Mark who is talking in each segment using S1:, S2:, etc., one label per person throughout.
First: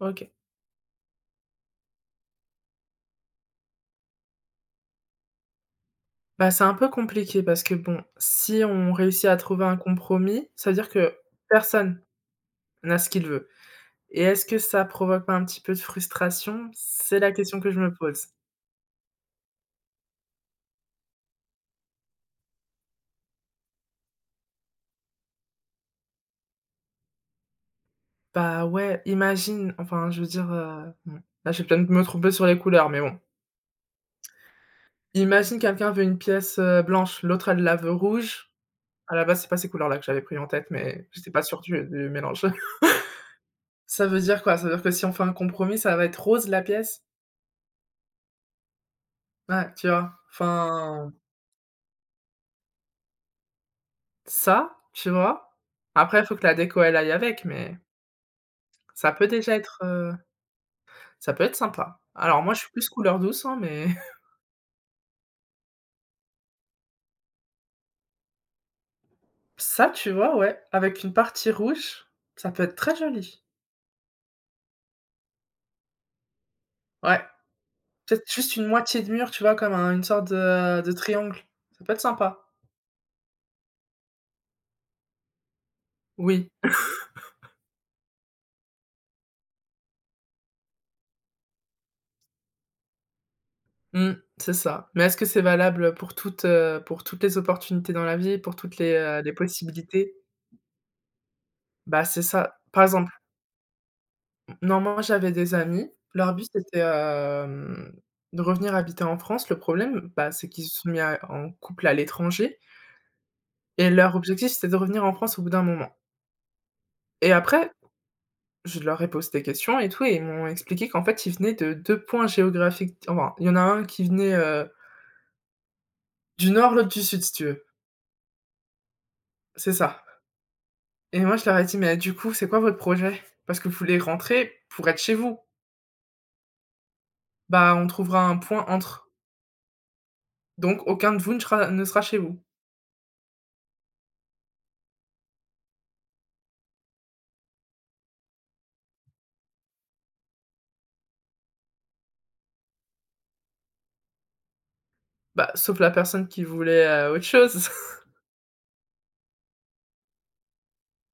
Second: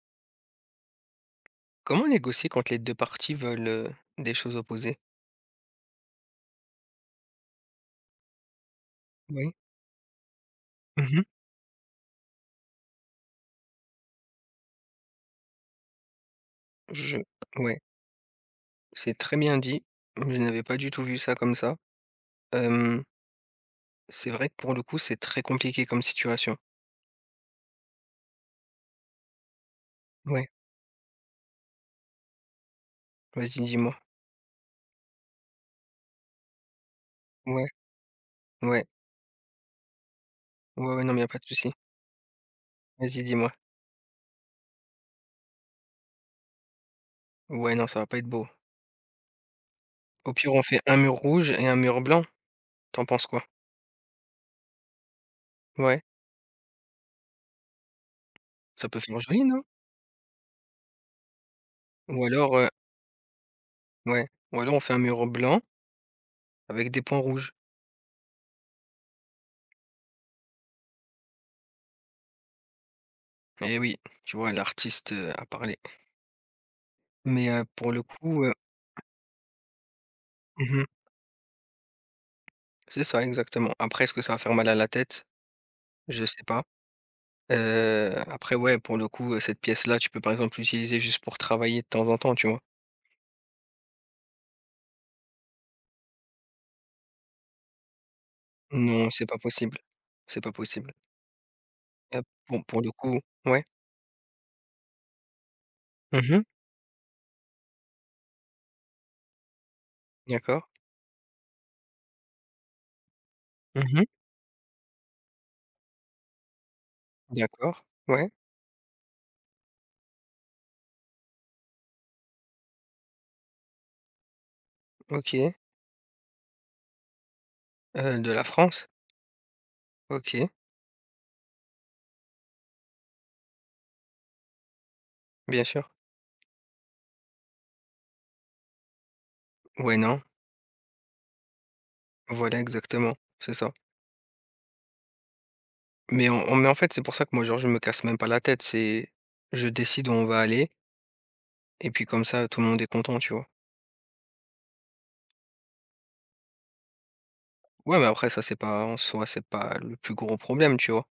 S1: OK.
S2: Comment négocier quand les 2 parties veulent, des choses opposées?
S1: Bah, c'est un peu compliqué parce que bon, si on réussit à
S2: Oui.
S1: trouver un compromis, ça veut dire que
S2: Mhm.
S1: personne n'a ce qu'il veut et est-ce que ça provoque pas un petit peu de frustration?
S2: Je
S1: C'est la question que
S2: ouais,
S1: je me pose.
S2: c'est très bien dit. Je n'avais pas du tout vu ça comme ça. Hem, c'est vrai que pour le coup, c'est très compliqué comme situation.
S1: Bah, ouais, imagine enfin je veux
S2: Ouais,
S1: dire, bon, là je vais peut-être me tromper sur les couleurs, mais bon.
S2: vas-y, dis-moi.
S1: Imagine quelqu'un veut une pièce, blanche, l'autre elle
S2: Ouais,
S1: la veut rouge.
S2: ouais.
S1: À la base, c'est pas ces couleurs-là que j'avais pris en tête,
S2: Ouais, ouais,
S1: mais
S2: non, mais y a
S1: j'étais
S2: pas
S1: pas
S2: de
S1: sûre du
S2: souci.
S1: du mélange.
S2: Vas-y, dis-moi.
S1: Ça veut dire quoi? Ça veut dire que si on fait un compromis, ça va être rose la pièce?
S2: Ouais, non, ça va pas être beau.
S1: Ouais, tu vois?
S2: Au pire, on fait un
S1: Enfin
S2: mur rouge et un mur blanc. T'en penses quoi?
S1: ça, tu vois?
S2: Ouais,
S1: Après, il faut que la déco, elle aille avec, mais
S2: ça peut
S1: ça
S2: faire
S1: peut
S2: joli,
S1: déjà
S2: non?
S1: être, ça peut être sympa.
S2: Ou
S1: Alors
S2: alors,
S1: moi, je
S2: heu,
S1: suis plus couleur douce, hein, mais
S2: ouais, ou alors on fait un mur blanc avec des points rouges.
S1: ça, tu vois, ouais, avec une partie rouge, ça peut être très joli.
S2: Eh oui, tu vois, l'artiste, a parlé.
S1: Ouais,
S2: Mais, heu, pour le
S1: peut-être
S2: coup, heu
S1: juste une moitié de mur, tu vois, comme un une sorte de
S2: mmh.
S1: de triangle. Ça peut être sympa.
S2: C'est ça, exactement. Après, est-ce que ça va faire mal à la tête? Je sais
S1: Oui,
S2: pas. Après, ouais, pour le coup, cette pièce-là, tu peux, par exemple, l'utiliser juste pour travailler de temps en temps, tu vois?
S1: mmh, c'est ça. Mais est-ce que c'est valable pour toutes les opportunités dans la vie, pour toutes
S2: Non, c'est
S1: les
S2: pas possible.
S1: possibilités?
S2: C'est pas possible.
S1: Bah,
S2: Heu,
S1: c'est ça.
S2: bon, pour
S1: Par
S2: le
S1: exemple
S2: coup ouais.
S1: non, moi j'avais des amis. Leur
S2: Mmh.
S1: but c'était, de revenir habiter en France. Le problème, bah, c'est
S2: D'accord.
S1: qu'ils se sont mis à en couple à l'étranger et
S2: Mmh.
S1: leur objectif, c'était de revenir en France au bout d'un moment et après,
S2: D'accord. Ouais,
S1: je leur ai posé des questions et tout et ils m'ont expliqué qu'en fait, ils venaient de 2 points géographiques enfin, il y en a un qui venait,
S2: OK.
S1: du nord, l'autre du sud, si tu veux.
S2: De la France?
S1: C'est ça
S2: OK,
S1: et moi je leur ai dit: «Mais du coup, c'est quoi votre projet? Parce que vous voulez rentrer pour être chez vous.
S2: bien sûr.
S1: Bah, on trouvera un point entre,
S2: Ouais, non.
S1: donc aucun de vous ne sera chez vous».
S2: Voilà, exactement. C'est ça. Mais en fait, c'est pour ça que moi, genre, je me casse même pas la tête. C'est je décide où on va aller. Et puis comme ça, tout le monde est content, tu vois?
S1: Bah, sauf la personne qui voulait, autre chose.
S2: Ouais, mais après ça, c'est pas en soi, c'est pas le plus gros problème, tu vois?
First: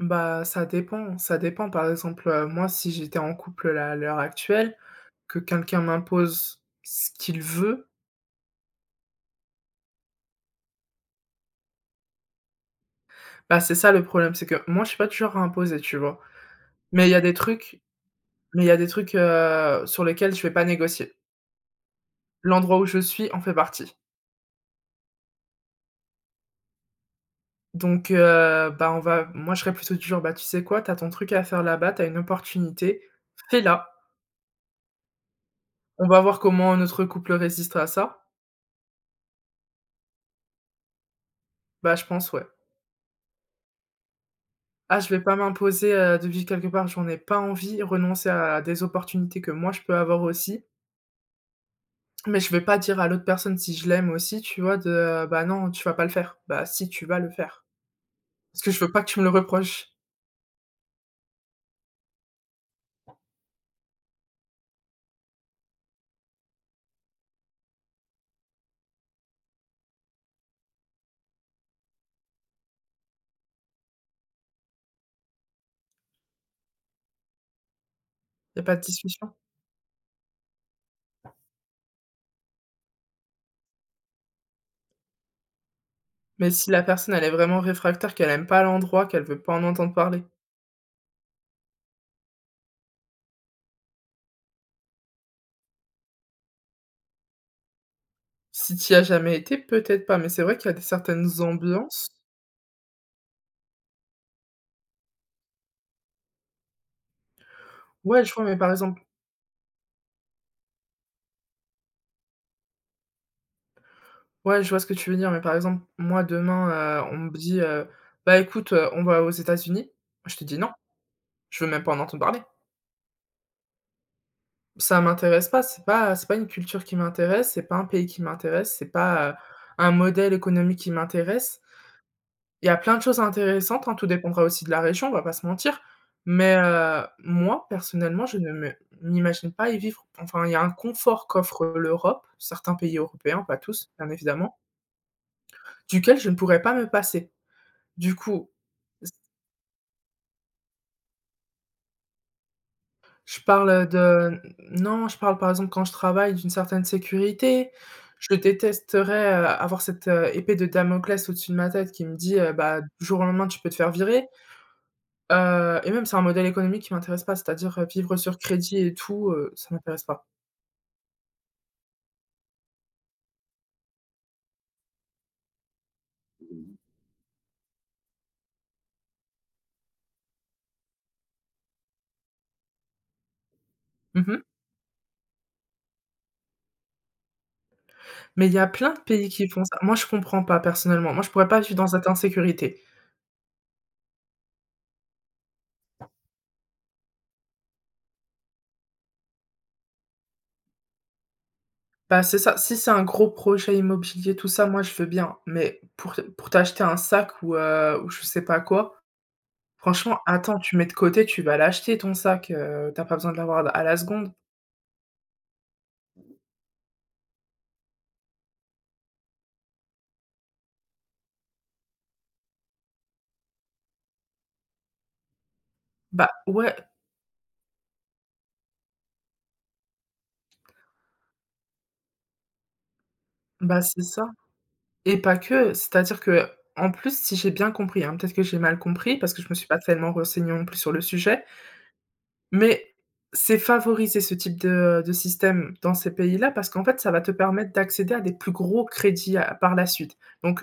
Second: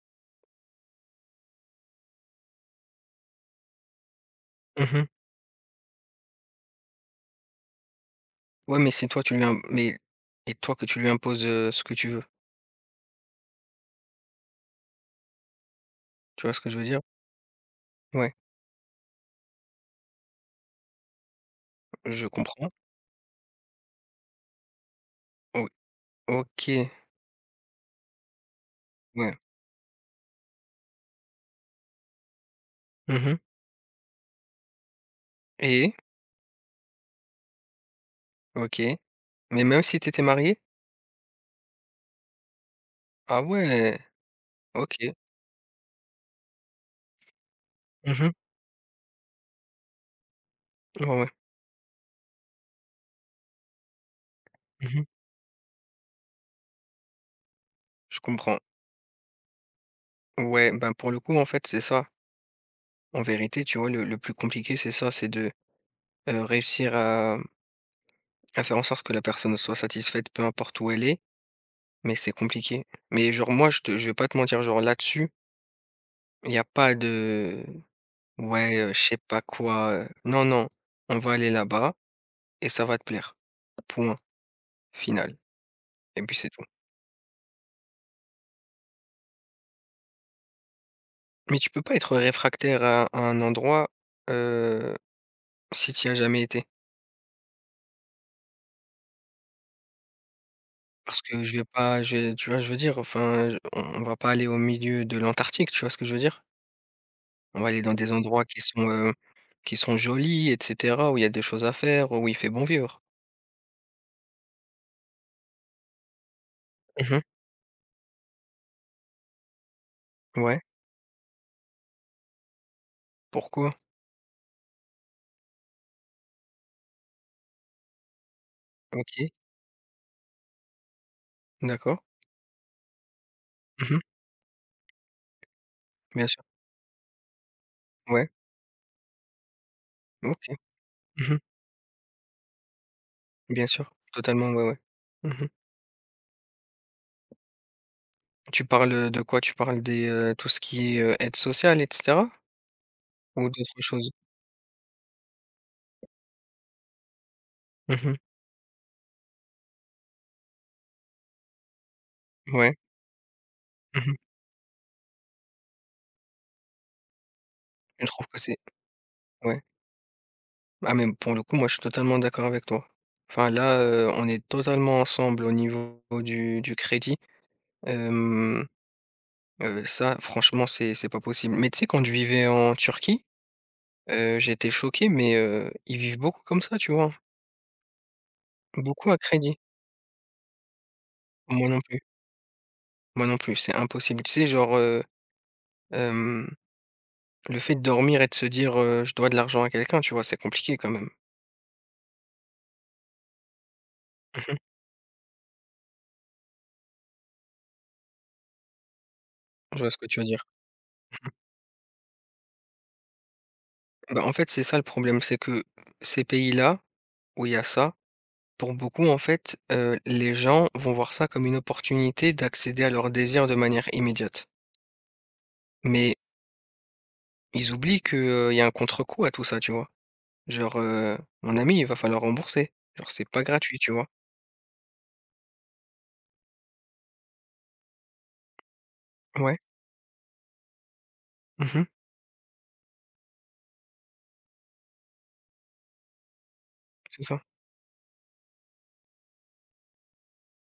S1: Bah, ça dépend, ça dépend. Par exemple, moi, si j'étais en couple là, à l'heure actuelle,
S2: Mmh.
S1: que quelqu'un m'impose ce qu'il veut,
S2: Ouais, mais si toi tu lui im mais et toi que tu lui imposes, ce que tu veux,
S1: bah, c'est ça le problème, c'est que moi, je suis pas toujours genre à imposer, tu vois?
S2: tu vois ce que je veux dire?
S1: Mais il y a des trucs
S2: Ouais,
S1: mais il y a des trucs, sur lesquels je vais pas négocier.
S2: je comprends.
S1: L'endroit où je suis en fait partie.
S2: O OK,
S1: Donc, bah, on va
S2: ouais.
S1: moi, je serais plutôt du genre: «Bah, tu sais quoi? T'as ton truc à faire là-bas, t'as une opportunité,
S2: Mmh.
S1: fais-la.
S2: Et?
S1: On va voir comment notre couple résistera à ça».
S2: OK. Mais même si t'étais marié,
S1: Bah, je pense, ouais.
S2: ah ouais,
S1: Ah, je
S2: OK.
S1: vais pas m'imposer, de vivre quelque part, j'en ai pas envie, renoncer
S2: Mmh.
S1: à des opportunités que moi je peux avoir aussi.
S2: Ouais, ouais.
S1: Mais je vais pas dire à l'autre personne si je l'aime aussi, tu vois? De,
S2: Mmh.
S1: «Bah, non, tu vas pas le faire». Bah, si, tu vas le faire.
S2: Je comprends.
S1: Parce que je veux pas que tu me le reproches.
S2: Ouais, ben, pour le coup, en fait, c'est ça. En vérité, tu vois, le plus compliqué, c'est ça, c'est de, réussir à faire en sorte que la personne soit satisfaite peu importe où elle est. Mais c'est compliqué. Mais genre moi je te je vais pas te mentir, genre là-dessus, il y a pas de
S1: Y a
S2: «ouais,
S1: pas de
S2: je sais
S1: discussion.
S2: pas quoi». Non, non, on va aller là-bas et ça va te plaire. Point final et puis c'est
S1: Mais
S2: tout.
S1: si la personne, elle est vraiment réfractaire, qu'elle aime pas l'endroit, qu'elle veut pas en entendre parler.
S2: Mais tu peux pas être réfractaire à un endroit, heu, si tu y as jamais été.
S1: Si tu as jamais été, peut-être pas, mais c'est vrai qu'il y a des
S2: Parce
S1: certaines
S2: que je vais pas
S1: ambiances
S2: je vais tu vois, je veux dire? Enfin, je on va pas aller au milieu de l'Antarctique, tu vois ce que je veux dire? On va aller dans des
S1: ouais, je
S2: endroits
S1: vois, mais par exemple
S2: qui sont jolis et cetera, où il y a des choses à faire, où il fait bon vivre.
S1: ouais, je vois ce que tu veux dire, mais par exemple, moi demain, on
S2: Mmh.
S1: me dit, «Bah, écoute, on va aux États-Unis». Je te dis:
S2: Ouais,
S1: «Non». Je veux même pas en entendre parler.
S2: pourquoi?
S1: Ça m'intéresse pas, c'est pas une culture qui m'intéresse, c'est pas un pays qui m'intéresse, c'est pas,
S2: OK,
S1: un modèle économique qui m'intéresse.
S2: d'accord.
S1: Il y a plein de choses intéressantes, hein,
S2: Mmh.
S1: tout dépendra aussi de la région, on va pas se mentir.
S2: Bien sûr.
S1: Mais, moi, personnellement,
S2: Ouais,
S1: je ne me m'imagine pas y vivre. Enfin, il y
S2: OK.
S1: a un confort
S2: Mmh.
S1: qu'offre l'Europe, certains pays européens, pas
S2: Bien
S1: tous,
S2: sûr,
S1: bien
S2: totalement,
S1: évidemment,
S2: ouais, ouais. Mmh.
S1: duquel je ne pourrais pas me passer. Du coup,
S2: Tu parles, de quoi? Tu parles des, tout ce qui est, aide sociale et cetera?
S1: je
S2: Ou d'autres
S1: parle
S2: choses?
S1: de non, je parle, par exemple, quand je travaille, d'une certaine sécurité.
S2: Mmh.
S1: Je détesterais, avoir cette, épée de Damoclès au-dessus de ma tête qui me dit,
S2: Ouais.
S1: «Bah, du jour au lendemain, tu peux te faire
S2: Mmh.
S1: virer». Et même, c'est un modèle économique qui m'intéresse pas, c'est-à-dire,
S2: Je
S1: vivre
S2: trouve
S1: sur
S2: que c'est
S1: crédit et tout,
S2: ouais.
S1: ça m'intéresse pas.
S2: Ah mais pour le coup, moi, je suis totalement d'accord avec toi. Enfin là, on est totalement ensemble au niveau du crédit. Hem, ça, franchement, c'est pas possible. Mais tu sais, quand je vivais en Turquie,
S1: Mmh.
S2: j'étais choqué, mais ils vivent beaucoup comme ça, tu vois?
S1: Mais il y a plein de
S2: Beaucoup à
S1: pays qui
S2: crédit.
S1: font ça. Moi, je comprends pas personnellement. Moi, je pourrais pas
S2: Moi
S1: vivre
S2: non
S1: dans
S2: plus,
S1: cette insécurité.
S2: moi non plus, c'est impossible. Tu sais, genre, hem, le fait de dormir et de se dire, «Je dois de l'argent à quelqu'un», tu vois? C'est compliqué quand même.
S1: Bah, c'est ça. Si c'est un gros projet immobilier, tout
S2: Mmh.
S1: ça, moi, je veux bien. Mais pour t'acheter un sac ou je sais pas quoi
S2: Je vois ce que tu
S1: franchement,
S2: veux dire.
S1: attends, tu mets de côté, tu vas l'acheter ton sac, tu as pas besoin de l'avoir à la
S2: Bah, en
S1: seconde.
S2: fait, c'est ça le problème, c'est que ces pays-là, où il y a ça, pour beaucoup, en fait, les gens vont voir ça comme une opportunité d'accéder à leurs désirs de manière immédiate. Mais
S1: Bah, ouais,
S2: ils oublient que, il y a un contre-coup à tout ça, tu vois? Genre, mon ami, il va falloir rembourser. Genre, c'est pas gratuit,
S1: bah,
S2: tu
S1: c'est
S2: vois?
S1: ça et pas que, c'est-à-dire qu'en plus, si j'ai bien compris, hein, peut-être que j'ai mal compris parce que je me
S2: Ouais.
S1: suis pas tellement renseignée non plus sur le sujet,
S2: Mmh.
S1: mais c'est favoriser ce type de système dans ces pays-là parce qu'en fait, ça va
S2: C'est
S1: te
S2: ça.
S1: permettre d'accéder à des plus gros crédits, à par la suite. Donc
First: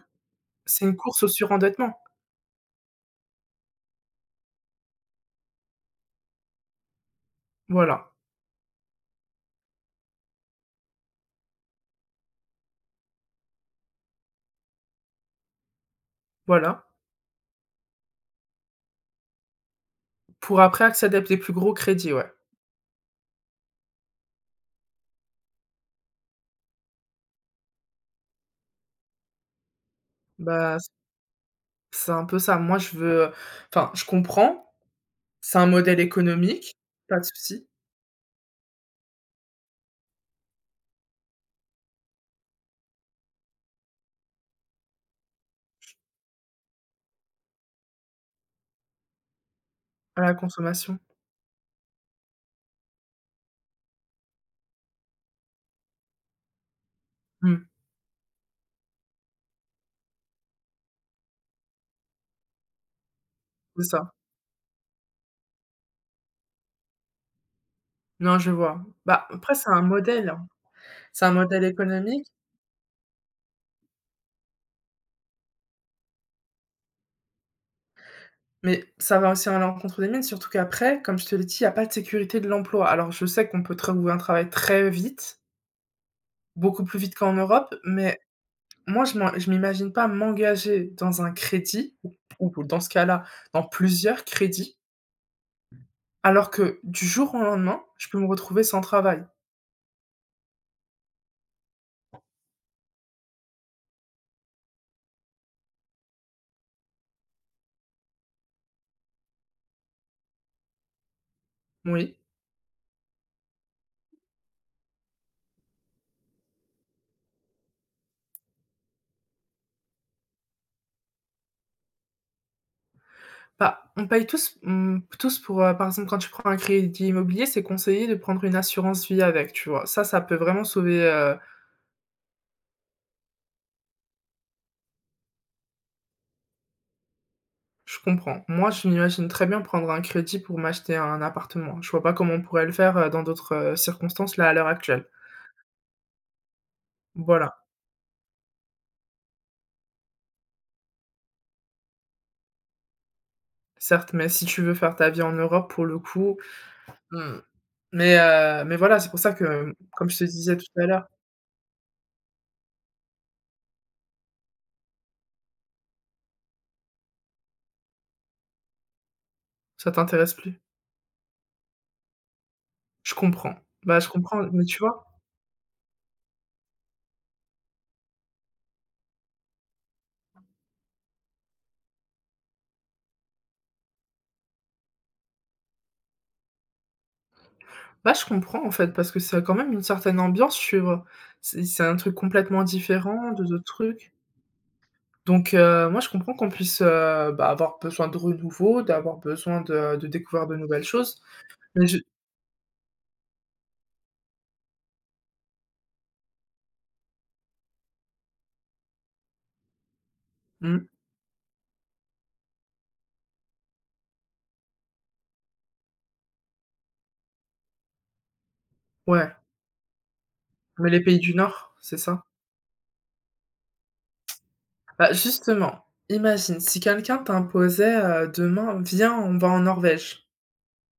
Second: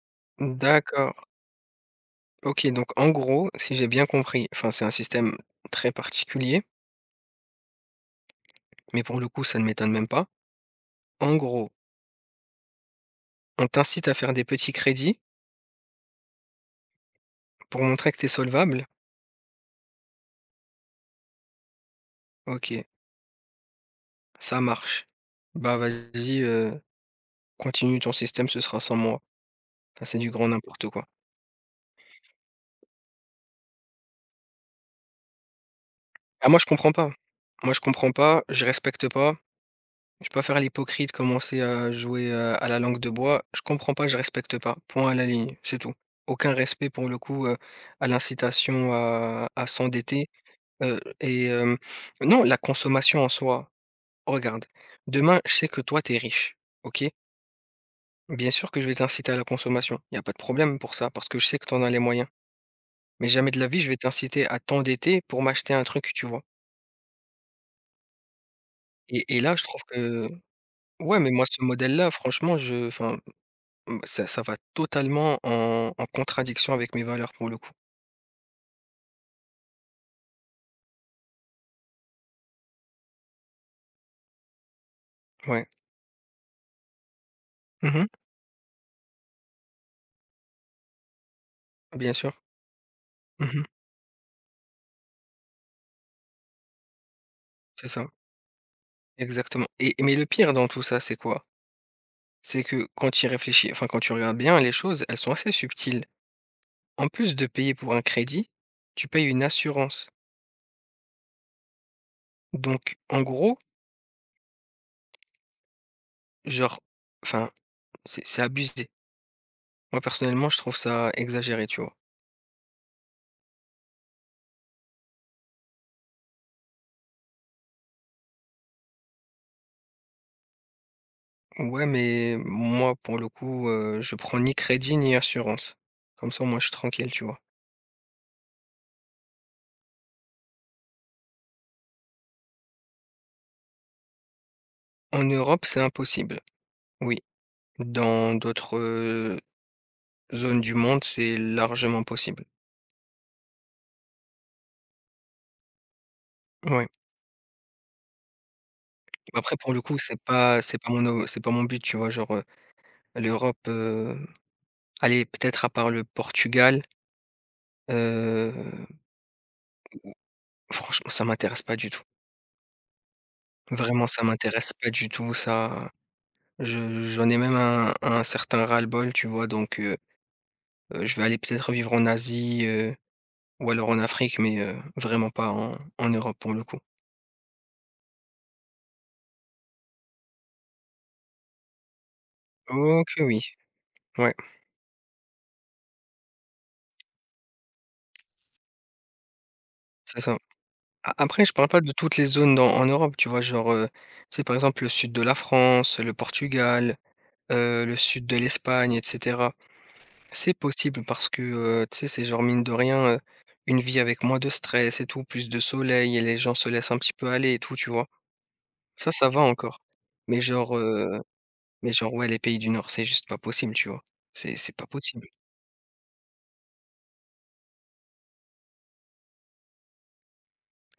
S1: c'est une
S2: D'accord.
S1: course au surendettement.
S2: OK, donc en gros, si j'ai bien compris, enfin c'est un système très particulier,
S1: Voilà,
S2: mais pour le coup, ça ne m'étonne même pas. En gros, on t'incite à faire des petits crédits
S1: voilà,
S2: pour montrer que t'es solvable?
S1: pour après accéder à des plus gros crédits, ouais.
S2: OK, ça marche. Bah vas-y, continue ton système, ce sera sans moi. Enfin, c'est du grand
S1: Bah
S2: n'importe quoi.
S1: c'est un peu ça. Moi, je veux enfin, je comprends, c'est un modèle
S2: Ah moi je
S1: économique,
S2: comprends pas.
S1: pas de souci,
S2: Moi je comprends pas, je respecte pas, je peux pas faire l'hypocrite, commencer à jouer, à la langue de bois. Je comprends pas, je respecte pas. Point à la ligne, c'est tout. Aucun respect pour le coup, à l'incitation à
S1: à
S2: s'endetter.
S1: la consommation.
S2: Heu et hem, non, la consommation en soi. Regarde, demain, je sais que toi, t'es riche, OK?
S1: Mmh,
S2: Bien sûr que je vais t'inciter à la consommation. Il y a pas de problème pour ça, parce que je sais que t'en as les moyens. Mais jamais de la vie,
S1: c'est
S2: je vais
S1: ça.
S2: t'inciter à t'endetter pour m'acheter un truc, tu vois?
S1: Non, je vois. Bah,
S2: Et là,
S1: après,
S2: je
S1: c'est
S2: trouve
S1: un
S2: que
S1: modèle, hein.
S2: ouais,
S1: C'est
S2: mais
S1: un
S2: moi, ce
S1: modèle
S2: modèle-là,
S1: économique,
S2: franchement, je enfin, mmh, ça va totalement en contradiction avec mes valeurs, pour le coup.
S1: mais ça va aussi à l'encontre des mines, surtout qu'après, comme je te l'ai dit, il y a pas de sécurité de l'emploi. Alors, je sais qu'on peut trouver un travail très vite,
S2: Ouais.
S1: beaucoup plus vite qu'en Europe,
S2: Mmh.
S1: mais moi, je m'imagine pas m'engager dans un crédit
S2: Bien sûr.
S1: ou dans ce cas-là,
S2: Mmh.
S1: dans plusieurs crédits, alors que du jour au lendemain,
S2: C'est ça.
S1: je peux me retrouver sans travail.
S2: Exactement et mais le pire dans tout ça, c'est quoi? C'est que quand tu y réfléchis, enfin quand tu regardes bien les choses, elles sont assez subtiles. En plus de payer pour un crédit, tu payes une assurance.
S1: Oui.
S2: Donc en gros, genre, enfin, c'est abusé. Moi personnellement, je trouve ça exagéré, tu vois.
S1: Bah, on paye tous, mmh, tous pour, par exemple, quand tu prends un crédit immobilier, c'est conseillé de prendre une assurance vie avec, tu vois? Ça peut vraiment sauver,
S2: Ouais, mais moi pour le coup, je prends ni crédit ni assurance. Comme ça, moi je suis tranquille, tu vois.
S1: je comprends. Moi, je m'imagine très bien prendre un crédit pour m'acheter un appartement. Je vois pas comment on pourrait le faire, dans d'autres, circonstances, là, à l'heure actuelle.
S2: En Europe, c'est impossible. Oui.
S1: Voilà,
S2: Dans d'autres zones du monde, c'est largement possible.
S1: certes, mais si tu veux faire ta vie en Europe, pour le coup,
S2: Ouais.
S1: mmh, mais voilà, c'est pour ça
S2: Après, pour
S1: que,
S2: le coup,
S1: comme je te disais tout à l'heure,
S2: c'est pas mon but, tu vois. L'Europe, allez, peut-être à part le Portugal, heu,
S1: ça t'intéresse plus?
S2: franchement, ça m'intéresse pas du tout.
S1: Je comprends. Bah,
S2: Vraiment,
S1: je
S2: ça
S1: comprends, mais
S2: m'intéresse
S1: tu
S2: pas
S1: vois?
S2: du tout, ça je j'en ai même un certain ras-le-bol, tu vois? Je vais aller peut-être vivre en Asie, ou alors en Afrique, mais vraiment pas en Europe, pour le coup.
S1: Bah, je comprends en fait, parce que ça a quand même une certaine ambiance suivre. C'est un truc complètement
S2: OK,
S1: différent
S2: oui,
S1: de d'autres trucs.
S2: ouais,
S1: Donc moi je comprends qu'on puisse, bah, avoir besoin de renouveau, d'avoir besoin de
S2: c'est ça.
S1: découvrir de nouvelles
S2: A
S1: choses.
S2: après, je parle pas
S1: Mais
S2: de
S1: je
S2: toutes les zones dans en Europe, tu vois? Genre, tu par exemple, le sud de la France, le Portugal, le sud de l'Espagne etc. C'est
S1: mmh,
S2: possible parce que, tu sais, c'est genre mine de rien, une vie avec moins de stress et tout, plus de soleil et les gens se laissent un petit peu aller et tout, tu vois? Ça
S1: ouais,
S2: va encore. Mais genre,
S1: mais les pays
S2: heu,
S1: du Nord,
S2: mais
S1: c'est
S2: genre,
S1: ça?
S2: ouais, les pays du Nord, c'est juste pas possible, tu vois? C'est pas
S1: Bah,
S2: possible.
S1: justement, imagine si quelqu'un t'imposait, demain: «Viens, on va en Norvège».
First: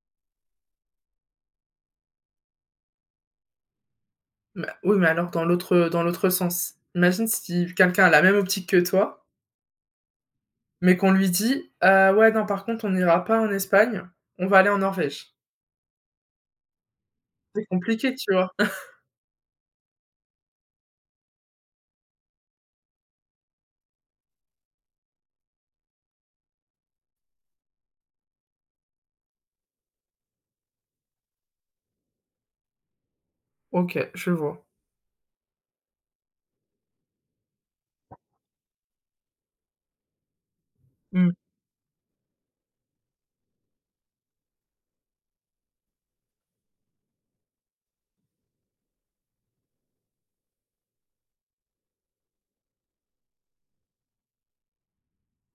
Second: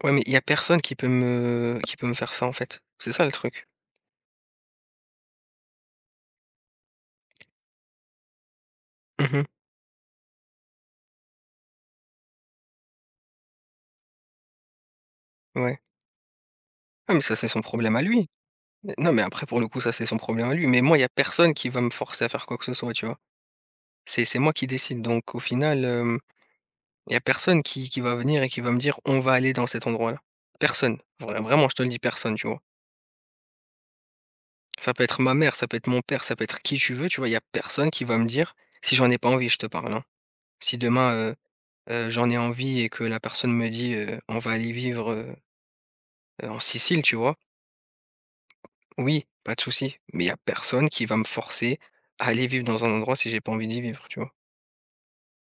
S2: Ouais, mais il y a personne qui peut me faire ça, en fait. C'est ça le truc.
S1: Mais oui, mais alors dans l'autre sens. Imagine si quelqu'un a la même optique que toi
S2: Mmh,
S1: mais qu'on lui dit: ouais, non, par contre, on n'ira pas en Espagne, on va aller en Norvège».
S2: ouais. Ah mais ça, c'est son
S1: C'est
S2: problème à
S1: compliqué,
S2: lui.
S1: tu vois?
S2: N non, mais après pour le coup, ça, c'est son problème à lui, mais moi, il y a personne qui va me forcer à faire quoi que ce soit, tu vois? C'est moi qui décide donc au final, il y a personne qui va venir et qui va me dire: «On va aller dans cet endroit-là». Personne. Vra vraiment, je te le dis, personne, tu vois?
S1: OK, je vois.
S2: Ça peut être ma mère, ça peut être mon père, ça peut être qui tu veux, tu vois? Il y a personne qui va me dire si j'en ai pas envie, je te parle, hein. Si demain,
S1: Mmh.
S2: heu heu, j'en ai envie et que la personne me dit, «On va aller vivre, en Sicile», tu vois? Oui, pas de souci, mais il y a personne qui va me forcer à aller vivre dans un endroit si j'ai pas envie d'y vivre, tu vois?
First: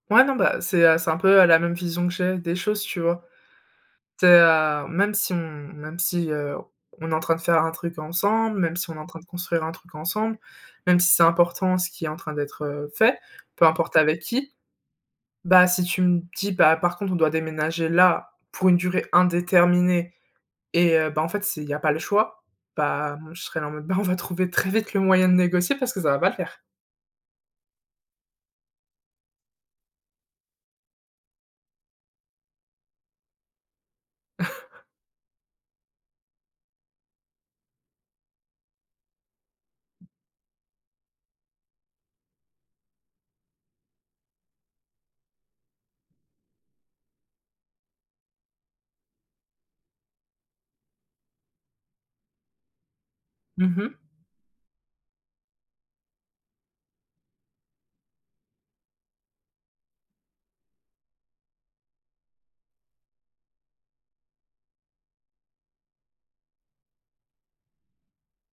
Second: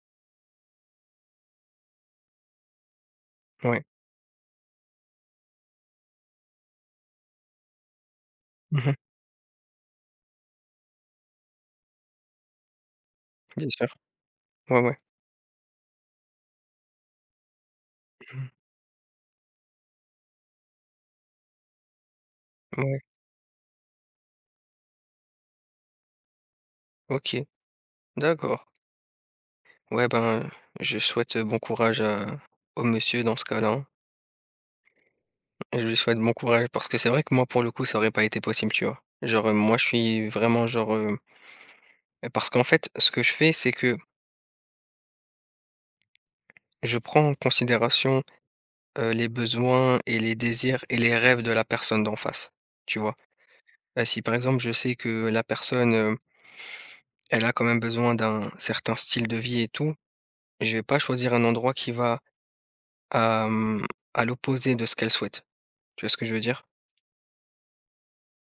S1: Ouais, non, bah, c'est un peu, la même vision que j'ai des choses, tu vois?
S2: Ouais.
S1: C'est, même si, on est en train de faire un truc ensemble, même si
S2: Mmh.
S1: on est en train de construire un truc ensemble, même si c'est important ce qui est en train d'être, fait, peu
S2: Bien sûr.
S1: importe avec qui,
S2: Ouais, ouais.
S1: bah, si tu me dis: «Bah, par contre, on doit déménager là
S2: Mmh.
S1: pour une durée indéterminée» et bah, en fait, s'il y a pas le choix,
S2: Ouais.
S1: bah, moi, je serais là en mode: «Bah, on va trouver très vite le moyen de négocier parce que ça va pas le faire».
S2: OK. D'accord. Ouais, ben, je souhaite bon courage à au monsieur dans ce cas-là, hein. Je lui souhaite bon courage parce que c'est vrai que moi, pour le coup, ça aurait pas été possible, tu vois? Moi, je suis vraiment genre. Parce qu'en fait, ce que je fais, c'est que je prends en considération, les besoins et les désirs et les rêves de la personne d'en face, tu vois?
S1: Mmh mh.
S2: Bah, si par exemple, je sais que la personne, elle a quand même besoin d'un certain style de vie et tout, je vais pas choisir un endroit qui va à, mmh, à l'opposé de ce qu'elle souhaite. Tu vois ce que je veux dire?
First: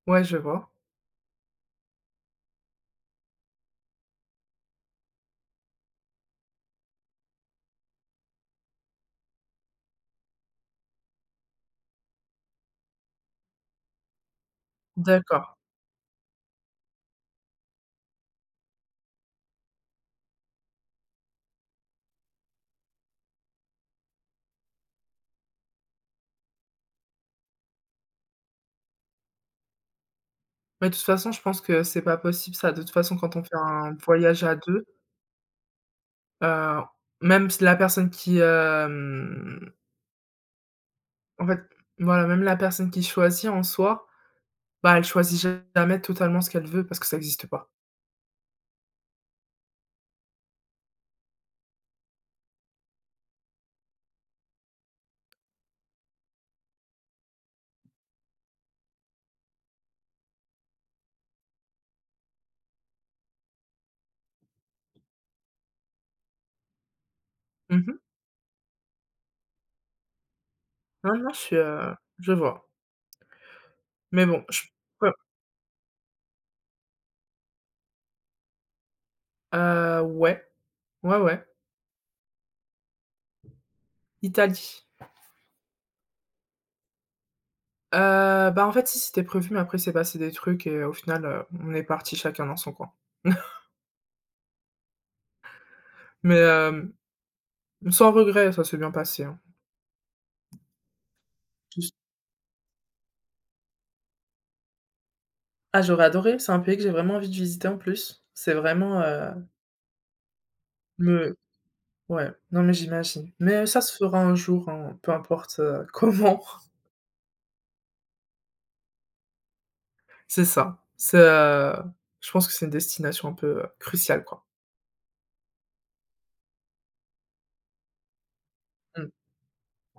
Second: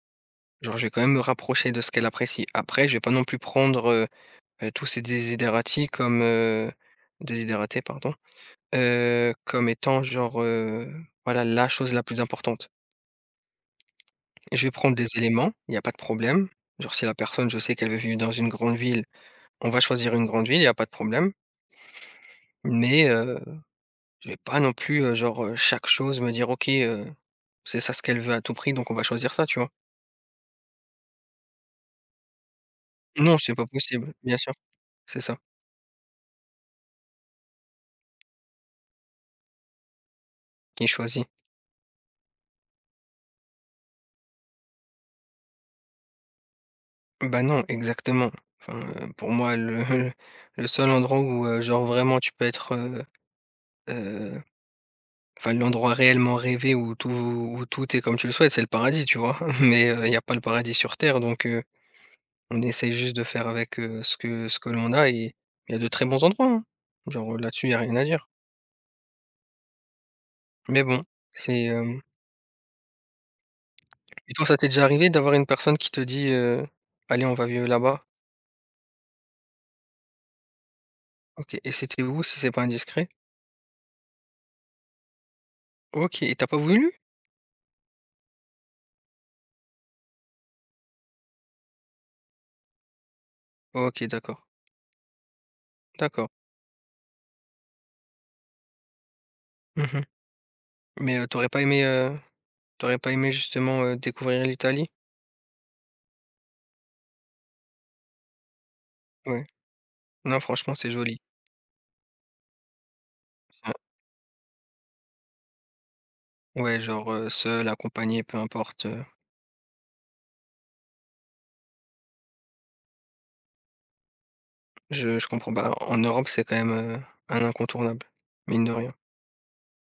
S1: Ouais, je vois.
S2: Genre, je vais quand même me rapprocher de ce qu'elle apprécie. Après, je vais pas non plus prendre, tous ces desiderati comme, désideratae pardon, comme étant genre, voilà, la chose la plus importante. Je vais prendre des
S1: D'accord.
S2: éléments, il y a pas de problème. Genre si la personne, je sais qu'elle veut vivre dans une grande ville, on va choisir une grande ville, il y a pas de problème. Mais je vais pas non plus, chaque chose me dire: «OK, c'est ça ce qu'elle veut à tout prix, donc on va choisir ça», tu vois?
S1: Mais de toute façon, je pense que c'est pas possible ça. De toute façon, quand
S2: Non,
S1: on
S2: c'est
S1: fait
S2: pas
S1: un
S2: possible, bien
S1: voyage
S2: sûr,
S1: à 2
S2: c'est ça.
S1: heu, même si la personne qui,
S2: Il choisit.
S1: en fait, voilà, même la personne qui choisit en soi, bah, elle choisit jamais totalement ce qu'elle veut parce que ça
S2: Bah,
S1: existe
S2: non,
S1: pas.
S2: exactement. Enfin, pour moi, le le seul endroit où, genre vraiment tu peux être, heu, enfin l'endroit réellement rêvé où tout est comme tu le souhaites, c'est le paradis, tu vois? Mais, il y a pas le paradis sur terre, donc on essaye juste de faire avec, ce que l'on a et il y a de très bons endroits, hein. Genre, là-dessus, il y a
S1: Mmh
S2: rien
S1: mh.
S2: à dire. Mais bon,
S1: Non, non, je suis,
S2: c'est, hem
S1: je vois. Mais
S2: Et
S1: bon,
S2: toi, ça
S1: je
S2: t'est déjà
S1: pe
S2: arrivé d'avoir une personne qui te dit, «Allez, on va vivre là-bas»?
S1: ouais, ouais, ouais.
S2: OK et c'était où si c'est pas indiscret?
S1: Italie.
S2: OK et t'as pas voulu?
S1: Bah, en fait, si, c'était prévu, mais après, c'est passé des trucs et au final, on est parti chacun dans son coin.
S2: OK, d'accord, d'accord.
S1: Mais, sans regret, ça s'est bien passé, hein.
S2: Mmh. Mais, tu pas aimé,
S1: Tous
S2: tu pas aimé justement, découvrir l'Italie?
S1: ah, j'aurais adoré, c'est un pays que j'ai vraiment envie de visiter en plus. C'est vraiment,
S2: Ouais. Non, franchement, c'est joli.
S1: me ouais, non, mais j'imagine. Mais
S2: Enfin,
S1: ça se fera un jour, hein, peu importe, comment.
S2: ouais, genre, seul, accompagné, peu importe,
S1: C'est ça. C'est, je pense que c'est une destination un peu, cruciale, quoi.
S2: je comprends. Pas. En Europe, c'est quand même, un incontournable, mine de rien.
S1: Mmh.